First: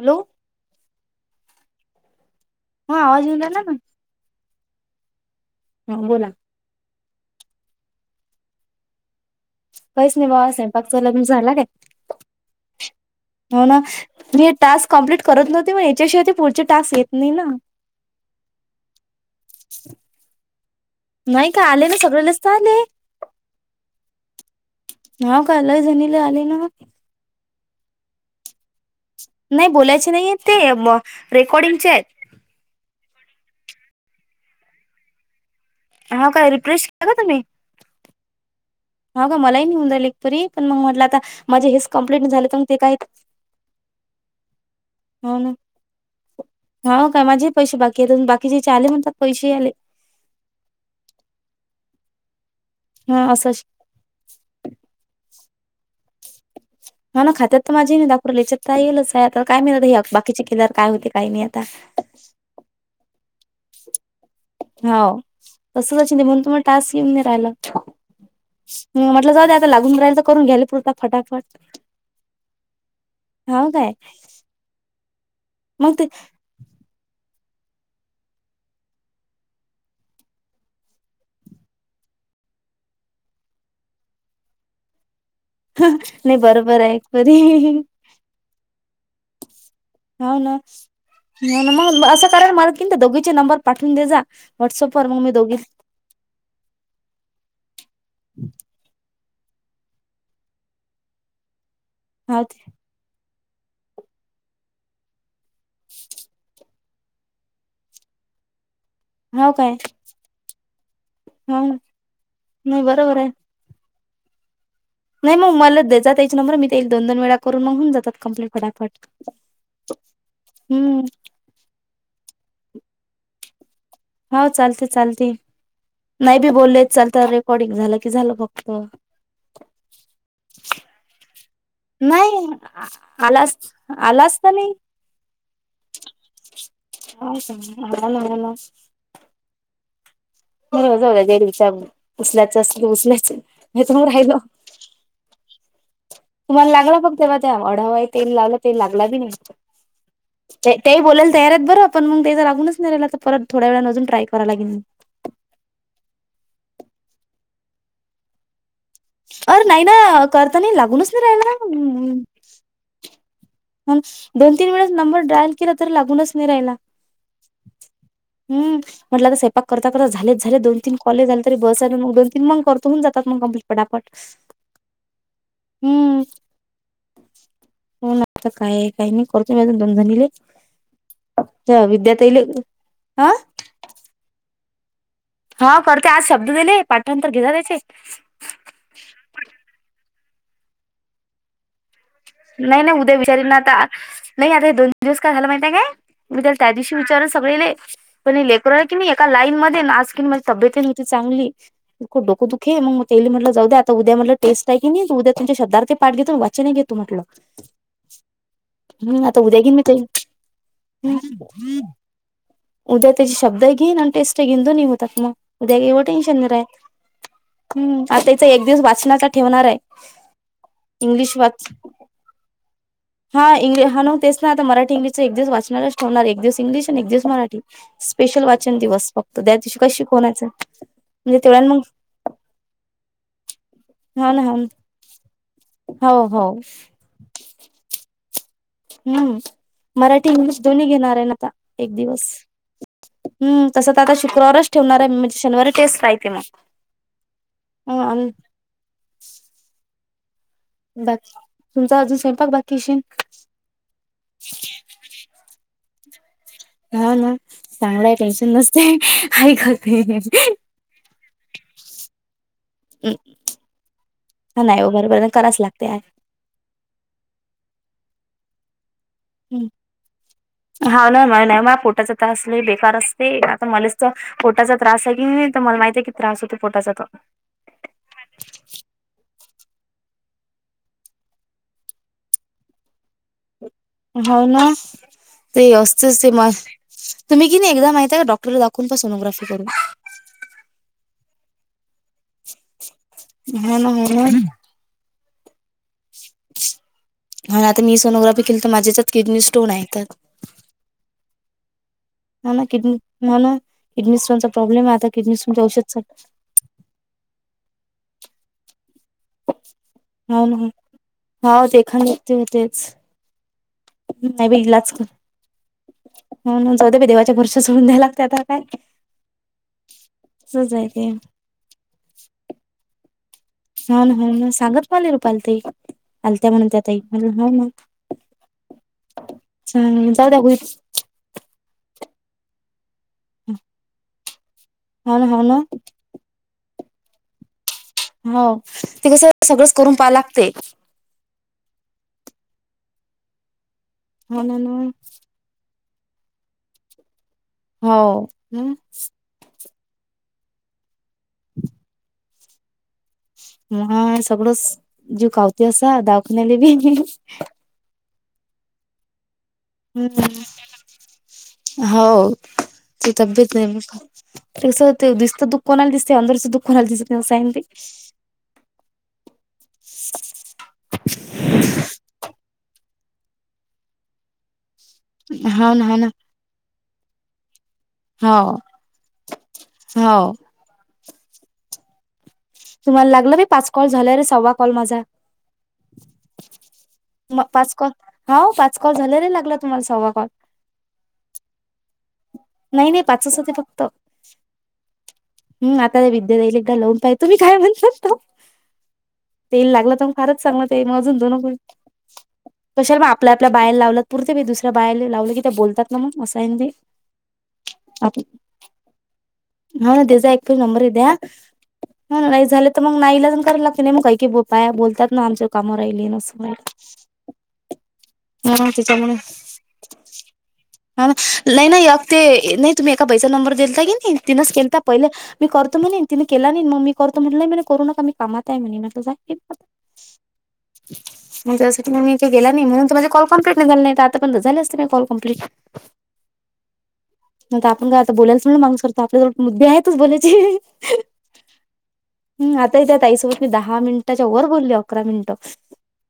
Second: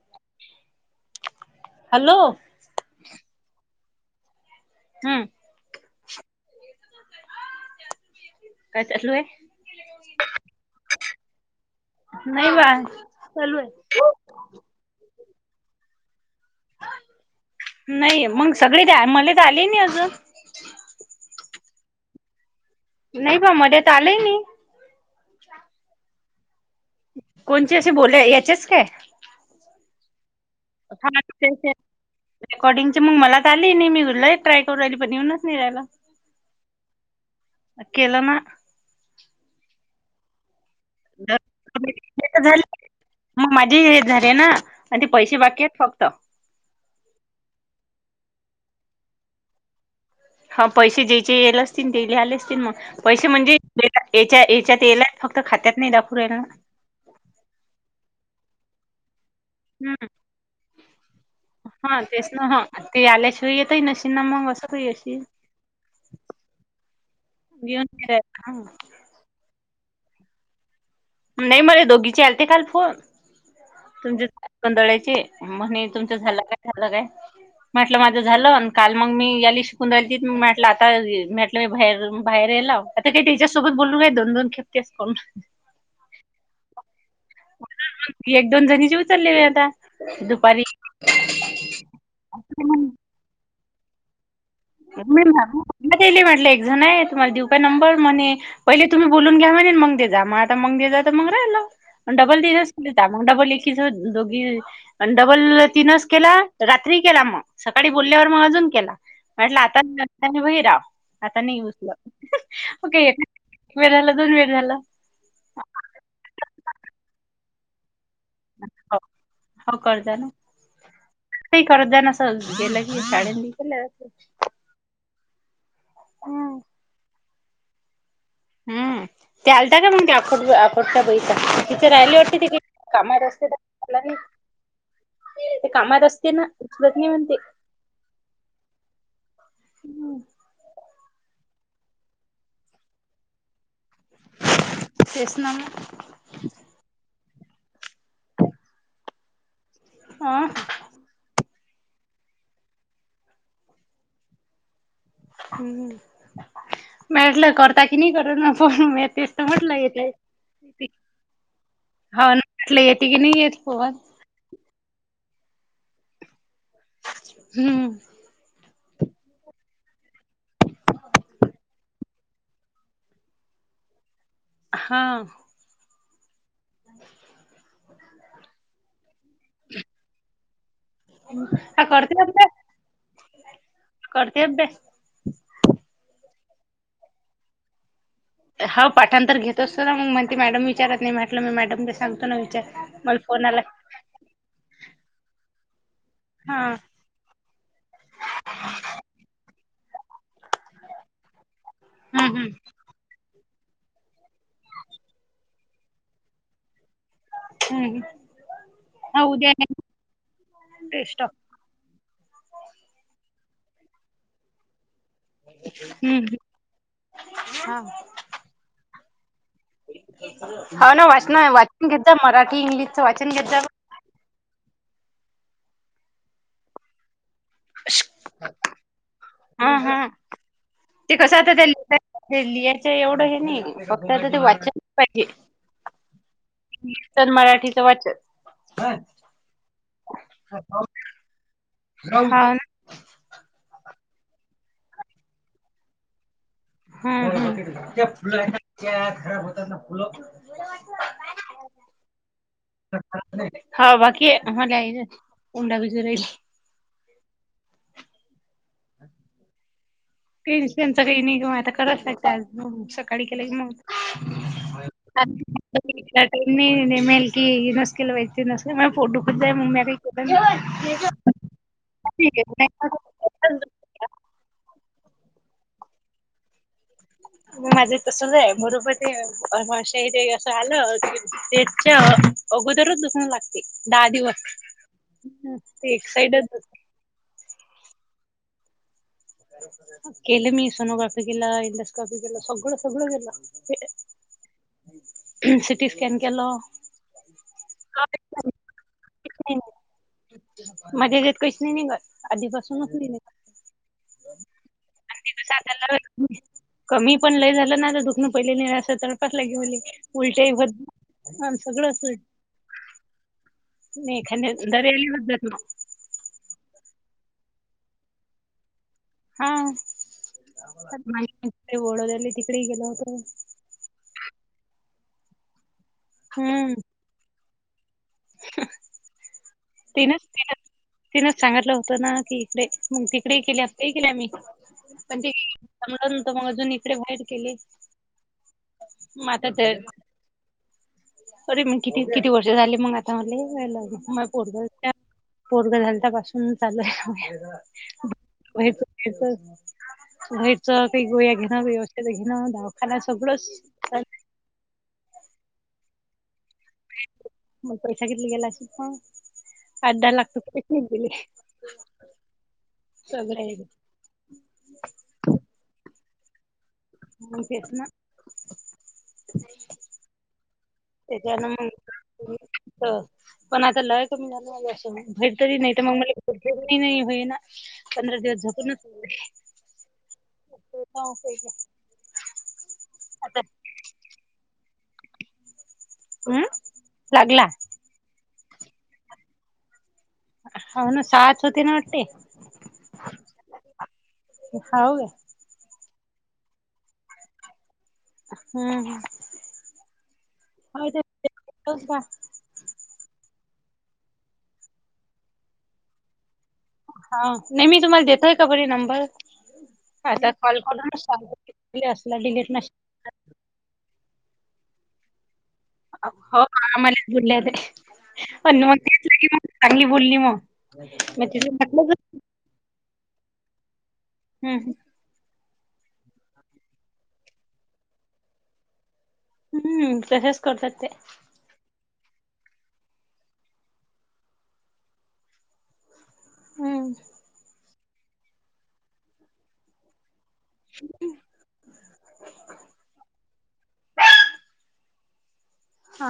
Hello. Hello. ह आवाज येऊन राहिला का? हम्. हा बोला. काय चालू आहे? काहीच नाही बाबा स्वयंपाक चालू आहे. तुमचा झाला काय? नाही बा. चालू हो आहे. ना मी टास्क कंप्लीट करत नव्हते मग याच्याशिवाय ते पुढचे टास्क येत नाही ना. नाही मग सगळे त्या मलेच आले नाही अजून. नाही का आले ना सगळ नसतं आले. नाही बा मले तर आलंय नाही. ना कालय जणीले आले ना. कोणची अशी बोल याचेच काय? नाही बोलायच नाही. ते [inaudible] म रेकॉर्डिंगचे आहेत रेकॉर्डिंग च मला आली नाही मी घरलंय ट्राय करू आली पण येऊनच नाही रायला. हा काय रिफ्रेश केला का तुम्ही? केला ना? ह का मलाही नेऊन जालं एकपरी पण मग म्हटलं आता माझे वीस कम्प्लीट झाले तर मग ते काय? मग माझी हे झाले ना आणि ते पैसे हो ना बाकी आहेत फक्त. हा कामाचे पैसे बाकी आहेत अजून बाकीचे आले म्हणतात पैसे आले. हा पैसे ज्याचे येले असतील ते लिहिले असतील मग हा पैसे असं म्हणजे याच्या याच्यात येलाय फक्त खात्यात नाही दाखवूयला. म ना खात्यात तर माझी नाही दाखूला याच्यात काय येलसा. तर काय मिळत ना हे बाकीचे केल्यावर काय होते काही नाही आता. हा तेच ना ह ते आल्याशिवाय येतय नशींना मग अस. हाव तसच अशीन म्हण तुम्हाला टास्क येऊन नाही राहायला. घेऊन फिरायला हा म्हटलं जाऊ आता लागुन रायल तर करून घ्यायला पुरतक. नाही मले दोघीचे आलते काल फोन. हाव काय तुमच गोंदळायचे म्हणे मग ते तुमचं झालं काय झालं काय? म्हटलं माझं झालं काल मग मी याला शिकून राहिल त म म्हटलं आता बाहेर बाहेर यायला आता ते त्याच्यासोबत बोलू काय दोन दोन खेप तेस कऊ नाही बरोबर आहे परी एक दोन जणी जेव चलले आता. हो ना दुपारी मग असं करायला मत की दोघीचे नंबर पाठवून दे जा. व्हॉट्सअपवर मग मी दोघी म्हटलं एकजण आहे तुम्हाला देऊ काय नंबर म्हणे पहिले तुम्ही बोलून घ्या म्ह मग आता मंग जा तर मंग राहिल आणि डबल हाव ते तिजस मग डबल एकीच दोघी डबल तीनच केला रात्री केला मग. सकाळी बोलल्यावर मग अजून केला. हाव म्हटलं काय आता बही रा आता नाही हाव ना उसलं नाही ओके बरोबर आहे. एक वेळ झालं दोन वेळ झाला. नाही मग उमईलाच देतात त्याच नंबर मी ते दोन दोन वेळा करून मग होऊन जातात. कंप्लीट फटाफट हो करजा ना. हम्म. ते करत जा ना अस गेलं की शाळ ब केलं. हो चालते चालते नाही बी बोलले चालत रेकॉर्डिंग झालं की झालं फक्त. हम्म ते आलता का मग ते आड आखोडचा बाईचा. तिथे राहिली वाटते नाही त कामा आलाच रस्तेला आलाच तर नाही ते कामात असते ना उचलत नाही हा म्हणते. ना ना हम्म. म जाऊ जे दिवसा उचसल्याचं असल की उसल्याच नाही तर मग राहिल. तेच ना मंग. तुम्हाला लागला बग तेव्हा द्या अढावा तेल लावला तेल लागला बी नाही. हं ताई बोयला तयार आहेत बरं पण मग ते तर जा लागूनच नाही राहीला तर पर थोड्या वेळानं अजुन ट्राय कराय लागेल. हम्म मॅडला करता की नाही कर ना फोन. तेच तर अरे म्हटलं नाही ना येते करता नाही लागूनच नाही राहायला. कलं येते की नाही येत. फोन मग दोन तीन वेळेस नंबर ड्रायल केला तरी लागूनच नाही रायला. हम्म हम्म म्हटलं आ स्वपाक करता करत झाले झाले दोन तीन कॉलेज झाले तरी बस दोन तीन मग करतो होन जातात मग कंप्लिट पडापट. [inaudible] हा हम्म [inaudible] हो ना आता काय काही नाही करतो दोन जणीले विद्या करते ताईले. अभ्यास आं करते ब ते. हा करते आज शब्द दिले पाठनंतर घेला त्याचे. हा पाठांतर घेत असतो ना मग म्हणती मॅडम विचारत नाही म्हटलं म मॅडम. सांगतो ना विचार नाही नाही उद्या मला फोन विचारीन आला. आता नाही आता हे दोन दिवस का झााला माहिितय काय मी त्या हा त्या दिवशी विचारून सगळे. पण लेकर आहे की नाही एका लाईन मध्ये नाच कि माझी तब्येत नव्हती चांगली ो हम्म हम्म दुखे मग तेली म्हटलं जाऊ द्या आता उद्याटलं टेस्ट आहेी नाही उद्या तमच्या शब्द्थ पाठ घेतून वाचनने घेत. तू म्हटलं हम्म हम् आता उद्या घेन मी ते. हम् टेस्ट उद्या त्याची शब्द घेन टेस्ट घिंद न उ तकमा. उद्या एव टेन्शन नाही हम्म राह हम् आता त्याचा एक दिवस वाचनाचा ठेवणार आहे. हो ना इंग्लिश वाचना वाच वाचन घेता मराठी इंग्लिश. हा इंग् हा ना तेच ना आता मराठी इंगलिशच एक दिव वाचणारलाच ठेवणार एक दिवस इंग्िश आणि एक दिवस मरा. स्पेशल वाचन दिवस फक्त त्या हा दिवशी काय हा शिकवनायचं. ते कसं आता त्या लि लिरच एवढं हे ना फक्त आता हा ते ना वाचन पाहिजे. हो हो. तर मराठीचं वाचन. हम्म मराठी इंग्लिश दोन्ही घेणार आहे आता एक दिवस. हाव हम् तस तर आता शुक्रवारच ठेवणार आहे म्हणजे शनिवारी टेस्ट राहते मग. ह्म्म हा आणि खराब होत फु. बाकी तुमचा अजून स्वयंपाक बाकीश. ज. उंडा विच राहील. हा ना चांगलाय टेन्शन नसते ऐकते. पेन्शनचा काही निगम आता करावं लाग. सकाळी हा केलं मत. नाही हो बरोबर कराच लागते आहे. मी नेमेल की नसकला वते नस म पोट. दुखत जाय मग मी काही केलं हा नाही ना म नाही म पोटाच तासले बेकार असते आता मलाच. मग पोटाचा त्रास आहे की नाही मला माहित आहे की त्रास होतो पोटाचा तर. म माझं तसच आहे मरोपती शैरी असं आलं. त्याच्या अगोदरच दुखणे लागत. ह ना ते एक असते ते म. साइडच तुम्ही क नाही एकदा माहिती का डॉक्टर ला दाखवून पहा सोग्राफी करून. केले मी सोनोग्राफी केला इंडोस्क्राफी केला सगळं सगळं हो केलं. ना हो सिटी स्क. म्ह आता मी सोनोग्राफी केली तर माझ्याच्यात किडनी स्टोन आहे त्या. मग्या जेत कशी नाही निघ. ह ना किडनी ह ना किडनी स्टोनचा प्रॉब्लेम आहे आता आणि किडनी कसं स्टोनच्या आता औषधचा. कमी पण लय झालं ना तर दुखणं पहिलेलं नाही असं तर. लाे म्हले हाव उलटे ना भ हाव ते सगळं अस. एखांद ते होतेच नाही खा बाई इलाज कर दर्याली होद्ात ना. हो जाऊदे बाई देवाच्या वरष सोडून द्याय लागते आता काय. हा तसंच आहे ते. डले तिकडे गेल होत. होा ना हो सांगत मले रूपाल तई आलत्या म्हणून हम्म त्या तई म्हण हो. [unintelligible] छान तिनच जाऊ द्या तिन होईल. तिनच सांगितलं होतं ना की इकडे मग तिकडे केलेही केल्या म्ही. हो पण ना ते हो ना सम नत मग अजून इकडे वाईट केले. हो ते कसं मग आता सगळंच तर करून पहा लागते. अरे मी किती किती वर्ष झाली मग आता मला म हो पोर. ना ना पोरग झाल पासून चालूय. हो घरच काही गोळ्या घेणं काही औषध घेणं दवाखानना सगळं. हा सगळंच जीव कावती असा दावाखान्याले बी. मग पैसा किली गेला श पण. हम् हो त तब्येत सगळे नाही म का. त कसं दिसत दुःख कोणाला दिसते अंदरचं दुख कोणाला दिसतेयं नाही असं मग आहे ना ते. तेच त्याच्यान मग पण आता लय कमी झाली माजे असं ते हा ना हा ना म्हण... [unintelligible] पंधरा हो दिवस जतो हो [unintelligible] तुम्हाला लागलं बाई पाच कॉल झाला रे सव्वा कॉल माझा हाय. हम्म मग लागला पाच कॉल हा पाच कॉल झालेला लागला तुम्हालासहावा कॉल. हाव ना सहाच होती नं वाटते. नाही नाही पाचचं होते फक्त. हाव काय [unintelligible] तुम्ही काय म्हणले? हम्म तेल लागलं तर मग फारच चांगलं तेल हो मग ते अजून दोन होईल. का तशल मग आपल्या आपल्या बायला लावलात पुरते मी दुऱ बायला लावलं की ते बोलत ना मग असं हाय नं बे. हावं नाही मी तुम्हाला देतोय का बरी नंबर. आता कॉल करूनच सांगते असला डिलीट नसला [unintelligible] नाई गरम कराला लागते नं काय कीं म [unintelligible] [unintelligible] हा त्याच्यामुळे [unintelligible] चांगली बोलली मंग. हा ना नाही नाही अग ते नाही तुम्ही एका बाईचा नंबर देलता की नाही तिनंच हम्म केलता. पहिलं मी करतो म्हणेन तिनें केला नाही मग मी करतो म्हटलं नाही म्हणे करू नका मी कामात आहे म्हणे म्हटलो म.. हं तसेव्ह करतात तें. मग त्याच्यासाठी मी इथेला नाही म्हूनझ कॉल कम्प्लीट नाही झालं नाही आता पण झा असते कॉल कम्प्लीट. हम. न आपण काय आता बोलायच म्हण मनसोक्त आपल्याला मुद्दे आहेतच बोलायचे. हम् आता त्या ताई सोबत दहा मिनिटाच्या वर बोलली अकरा मिनिटं. हा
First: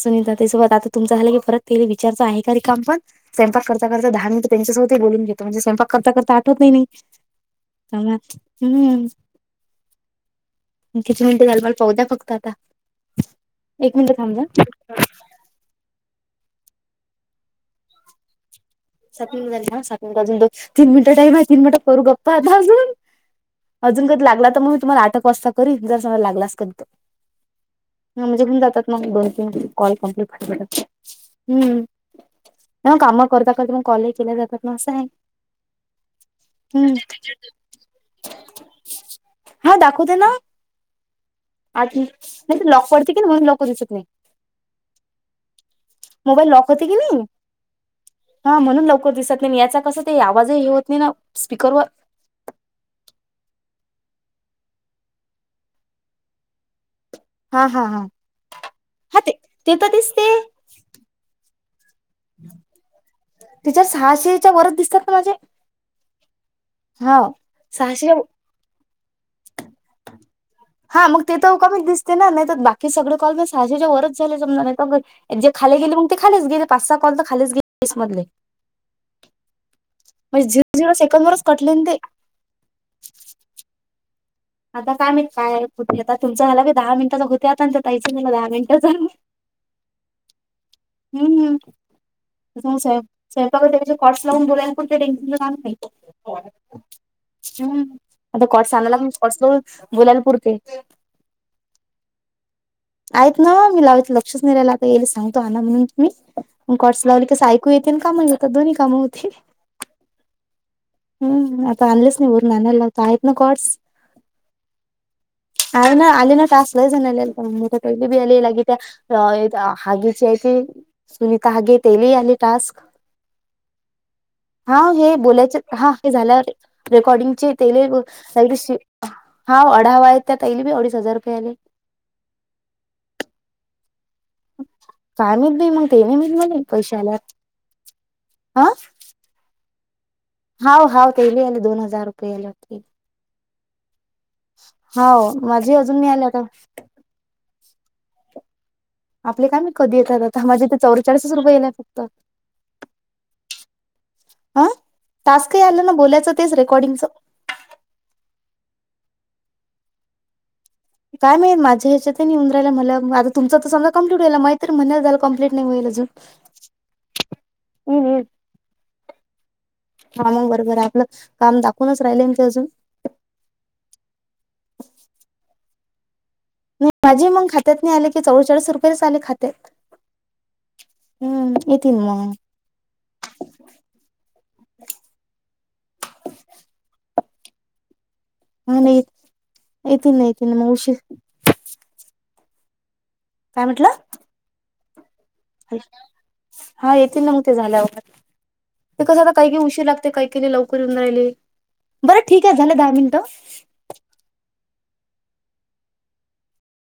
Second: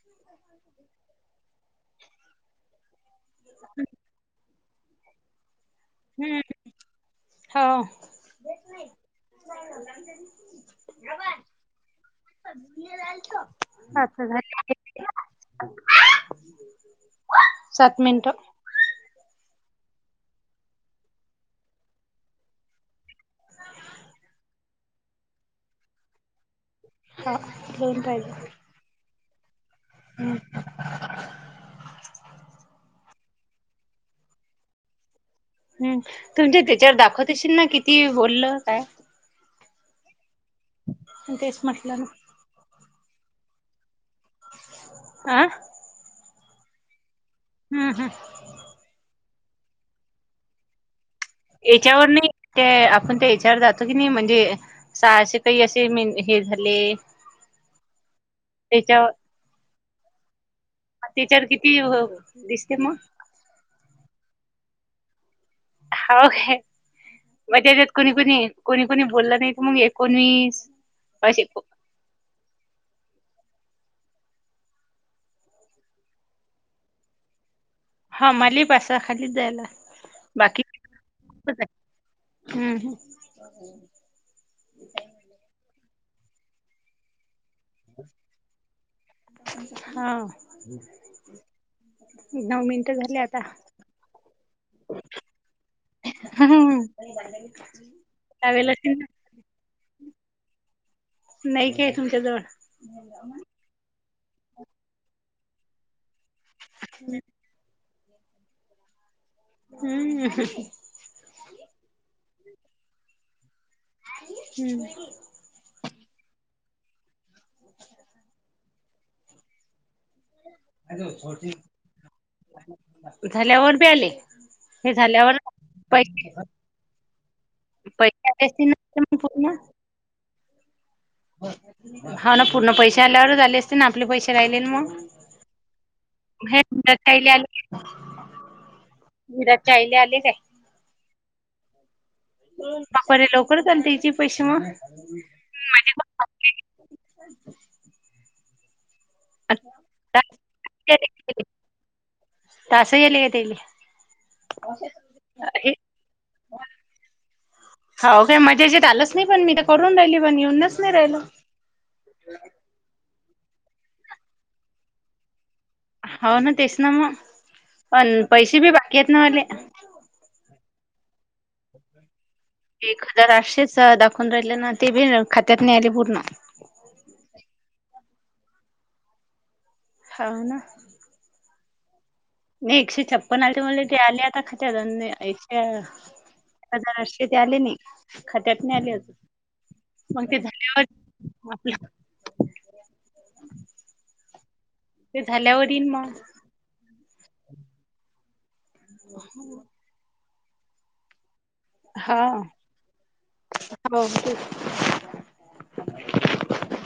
सुनीता त्यासोबत आता तुमच झाला की परत तिले विचारत का शे रिकामा पण स्यंपाक करता करता [unintelligible] म्हणजे स्वयंपाक करता करता हम्म आठवतही नाही हो म हम्म. किती मिनिटं झाल मल पाह द्या फक्त आता. एक मिनिट आता थांब जरा. झाले सात मिनिट. सात सात अजून द तीन मिनटं टाइम आहे तीनट करू गप्पा आता अजून. अजून कधी लागला तर मगी तुम्हाला आठ वाजता करन जर समज लागला की. हो दोन [unintelligible] पाहिजे हम्म हम्म नाही मग काम करता करता मग कॉल ही केल्या जातात ना असं आहे. हम् तुमच्या हम्म त्याच्यावर दाखवत असशील ना किती बोलल काय. हा दाखवते ना तेच म्हटलं नाही त लॉक पडते कीं म्हनून लवकर दिसत नाहीं. आह. मोबाईल लॉक होते कीं नाहीं.. हम् हम. हा म्हणून लवकर दिसत नाही याचा कस ते आवाजही हे होत नाही ना. स्पीकरवर याच्यावर नाही. ते आपण तें याच्यावर जातो कीं नाहीं, म्हणजे सहाशे काही अशे हे झाले... हा हा हा त्याच्यावर हा ते ते तर दिसते. त्याच्यावर किती दिसते मग. त्याच्यात सहाशेच्या वरच दिसतात ना माझे. हक हा मग त्याच्यात कोणी सहाशे कोणी कोणी कोणी बोलला नाही क मग एकोणवीस. हा मग ते असे तरकामीच दिसते ना नाही तर बाकी सगळं कॉल म सहाशेच्या वरच झाले समजा नाहीत जे खाली गेली मग ते खालीच गेले पाच सहा कॉल तर खालीच गेले. तीस मधले हा मले पासा खालीच जायला झिरो झिरो सेकड वरच कटले नं तें. हम् हम. हम.. आता कायम काय कुे आता तुमचा झाला की दहा मिनिटा तर होते आता.. त्यायच मला दहा मिनिटाचा.. हा.. ह.. तसगवपागचे कॉर्स लावून बोलायण टेशन नाही.. हम्म आता लावेल असेल कॉटसनाला ना कॉट्स बुलालपूर ते. नाही काे तुमच्या जवळ. आहेत ना मी लावित लक्षच नाही राहिला आता येईल सांगतो ह ना म्हणून मी कॉटस लावली कसं. कु येेत काम जातो्ही कामं होती. हम्म. हम्म आता अनलसनी उर ननल आयत ना काडस. हम्म. अ ना आली ना टास लाज ना मोठली बी आले लागित. सुनीता हगे तेली आली टास्क. झाल्यावर बी आले हा हे बोलायचे हा हे पैसे झालं रेकॉर्डिंगचे ते पैसे आले असतील ना मग हा. ढावा आहेत त्याी अडी हजार. रुपये आले. होा ना पूर्ण पैसे आल्यावरच झा आले. ना आपले पैसे राहिले मग काय माहित बाई मग तेले माहित हे काय आले. आा. निरात ईले आले काय. हा हा ते आले दोन हजार रुपयेला. बापरे लवकर चाल त्याची पश्मा. ला का. आपले काम कधी येतात आता माझेथे चौवेचाळीसच रुपयेलाय फक्त. तासही आले का त्याले ह तस् काही आलं ना बोलायचं तेच रेकॉर्डिंगच. हो काय मजाजेत आलंच नाही पण मी तर करून राहिली पण येऊनच. नाही राहिलं काय मा माझ्याच्यात उंदरायला आ तुमचा तर समज कंप्लीटयला माहीत म्हणच झालं कंप्लीट नाही वईल. हो ना तेस ना मग पण पैसे बी बाकी आहेतेत ना मले. काम बरोबर आहे आपलं काम दाखवूनच राहिले ते अजून. एक हजार आठशेच दाखवून राहिलं ना ते बी खात्यात न आले पूर्ण. माझे मग खात्यात नाही आले की चौचाळीस रुपयेच आले खात्यात. छाान. हम्म येतिन म. नाही एकशे छप्पन आ मले ते आले आता ख एकशे. हजार अे ते आले नाही खात्यात नाही आले अस येतील मग ना ते येतील ना झालेवर. उशीर माफ. काय म्हटलं. ते झाल्या वील मग. हा येतील ना मग ते झाल्यावरर ते कसं आता काही उशीर लागते काही. लवकर येऊन राहिले बरं हा ठीक आहे झालं दहा मिनिट. हो.